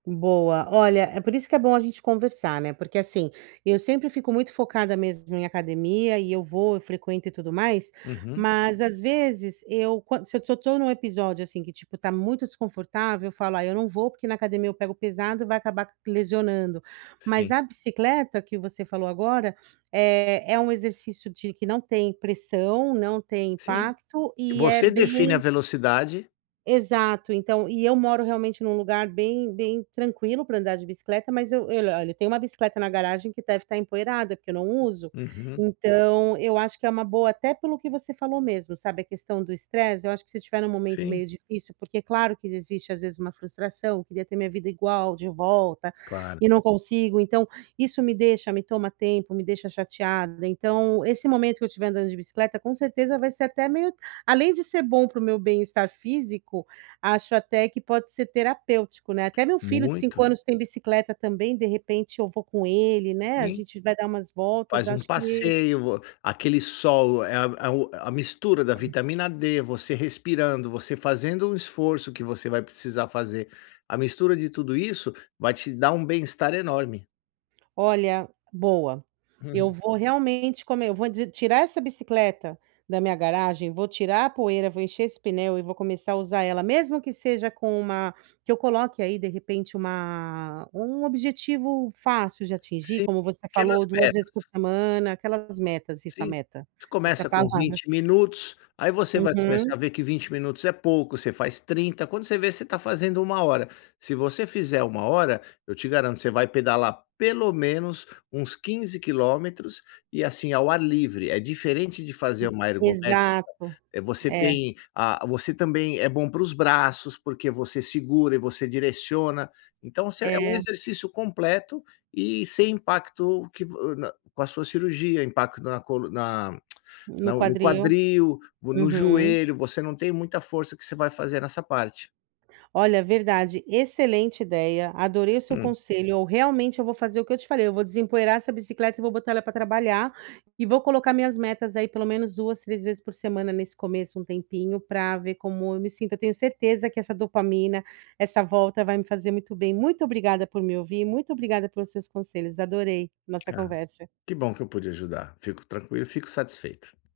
Boa, olha, é por isso que é bom a gente conversar, né, porque assim, eu sempre fico muito focada mesmo em academia e eu vou, eu frequento e tudo mais. Uhum. Mas às vezes eu quando se se eu tô num episódio assim que tipo tá muito desconfortável, eu falo: “Ai, eu não vou porque na academia eu pego pesado e vai acabar lesionando.”, mas Sim. a bicicleta que você falou agora, eh, é um exercício de que não tem pressão, não tem Sim. impacto e é Você define a bem velocidade. Exato, então, e eu moro realmente num lugar bem, bem tranquilo pra andar de bicicleta, mas eu eu, olha, tenho uma bicicleta na garagem que deve estar empoeirada porque eu não uso. Uhum. Então, eu acho que é uma boa, até pelo que você falou mesmo, sabe, a questão do estresse. Eu acho que se eu estiver num momento Sim. meio difícil porque claro que existe às vezes uma frustração, queria ter minha vida igual de volta, Claro. e não consigo, então isso me deixa, me toma tempo, me deixa chateada. Então, esse momento que eu estiver andando de bicicleta com certeza vai ser até meio além de ser bom pro meu bem-estar físico, acho até que pode ser terapêutico, né. Até meu filho de 5 Muito. anos tem bicicleta também, de repente eu vou com ele, né, a Sim. gente vai dar umas voltas, Faz um acho que passeio, vo aquele sol, eh, o a mistura da vitamina D, você respirando, você fazendo um esforço que você vai precisar fazer, a mistura de tudo isso vai te dar um bem-estar enorme. Olha, boa, eu Uhum. vou realmente come vou ti tirar essa bicicleta da minha garagem, vou tirar a poeira, vou encher esse pneu e vou começar a usar ela mesmo que seja com uma que eu coloque aí de repente uma um objetivo fácil de atingir Sim, como você pequenas falou 2 vezes por metas. semana, aquelas metas isso a Sim. meta, Você essa é a começa com palavra. 20 minutos, aí você vai começar Uhum. a ver que 20 minutos é pouco, você faz 30, quando você ver você tá fazendo 1 hora, se você fizer 1 hora, eu te garanto, você vai pedalar pelo menos uns 15 quilômetros, e assim, ao ar livre, é diferente de fazer uma ergométrica, Exato, é você é. tem ah, você também é bom para os braços porque você segura e você direciona, então você é um É. exercício completo e sem impacto que vo no com a sua cirurgia, impacto na col na No no quadril, quadril, no uhum. joelho, você não tem muita força que você vai fazer nessa parte. Olha verdade, excelente ideia, adorei o seu Hum. conselho eu realmente eu vou fazer o que eu te falei, vou desempoeirar essa bicicleta e vou botar ela pra trabalhar. E vou colocar minhas metas aí pelo menos 2, 3 vezes por semana nesse começo um tempinho pra ver como eu me sinto, eu tenho certeza que essa dopamina, essa volta vai me fazer muito bem, muito obrigada por me ouvir, muito obrigada pelos seus conselhos, adorei nossa Ah conversa. que bom que eu pude ajudar, fico tranquilo, fico satisfeito.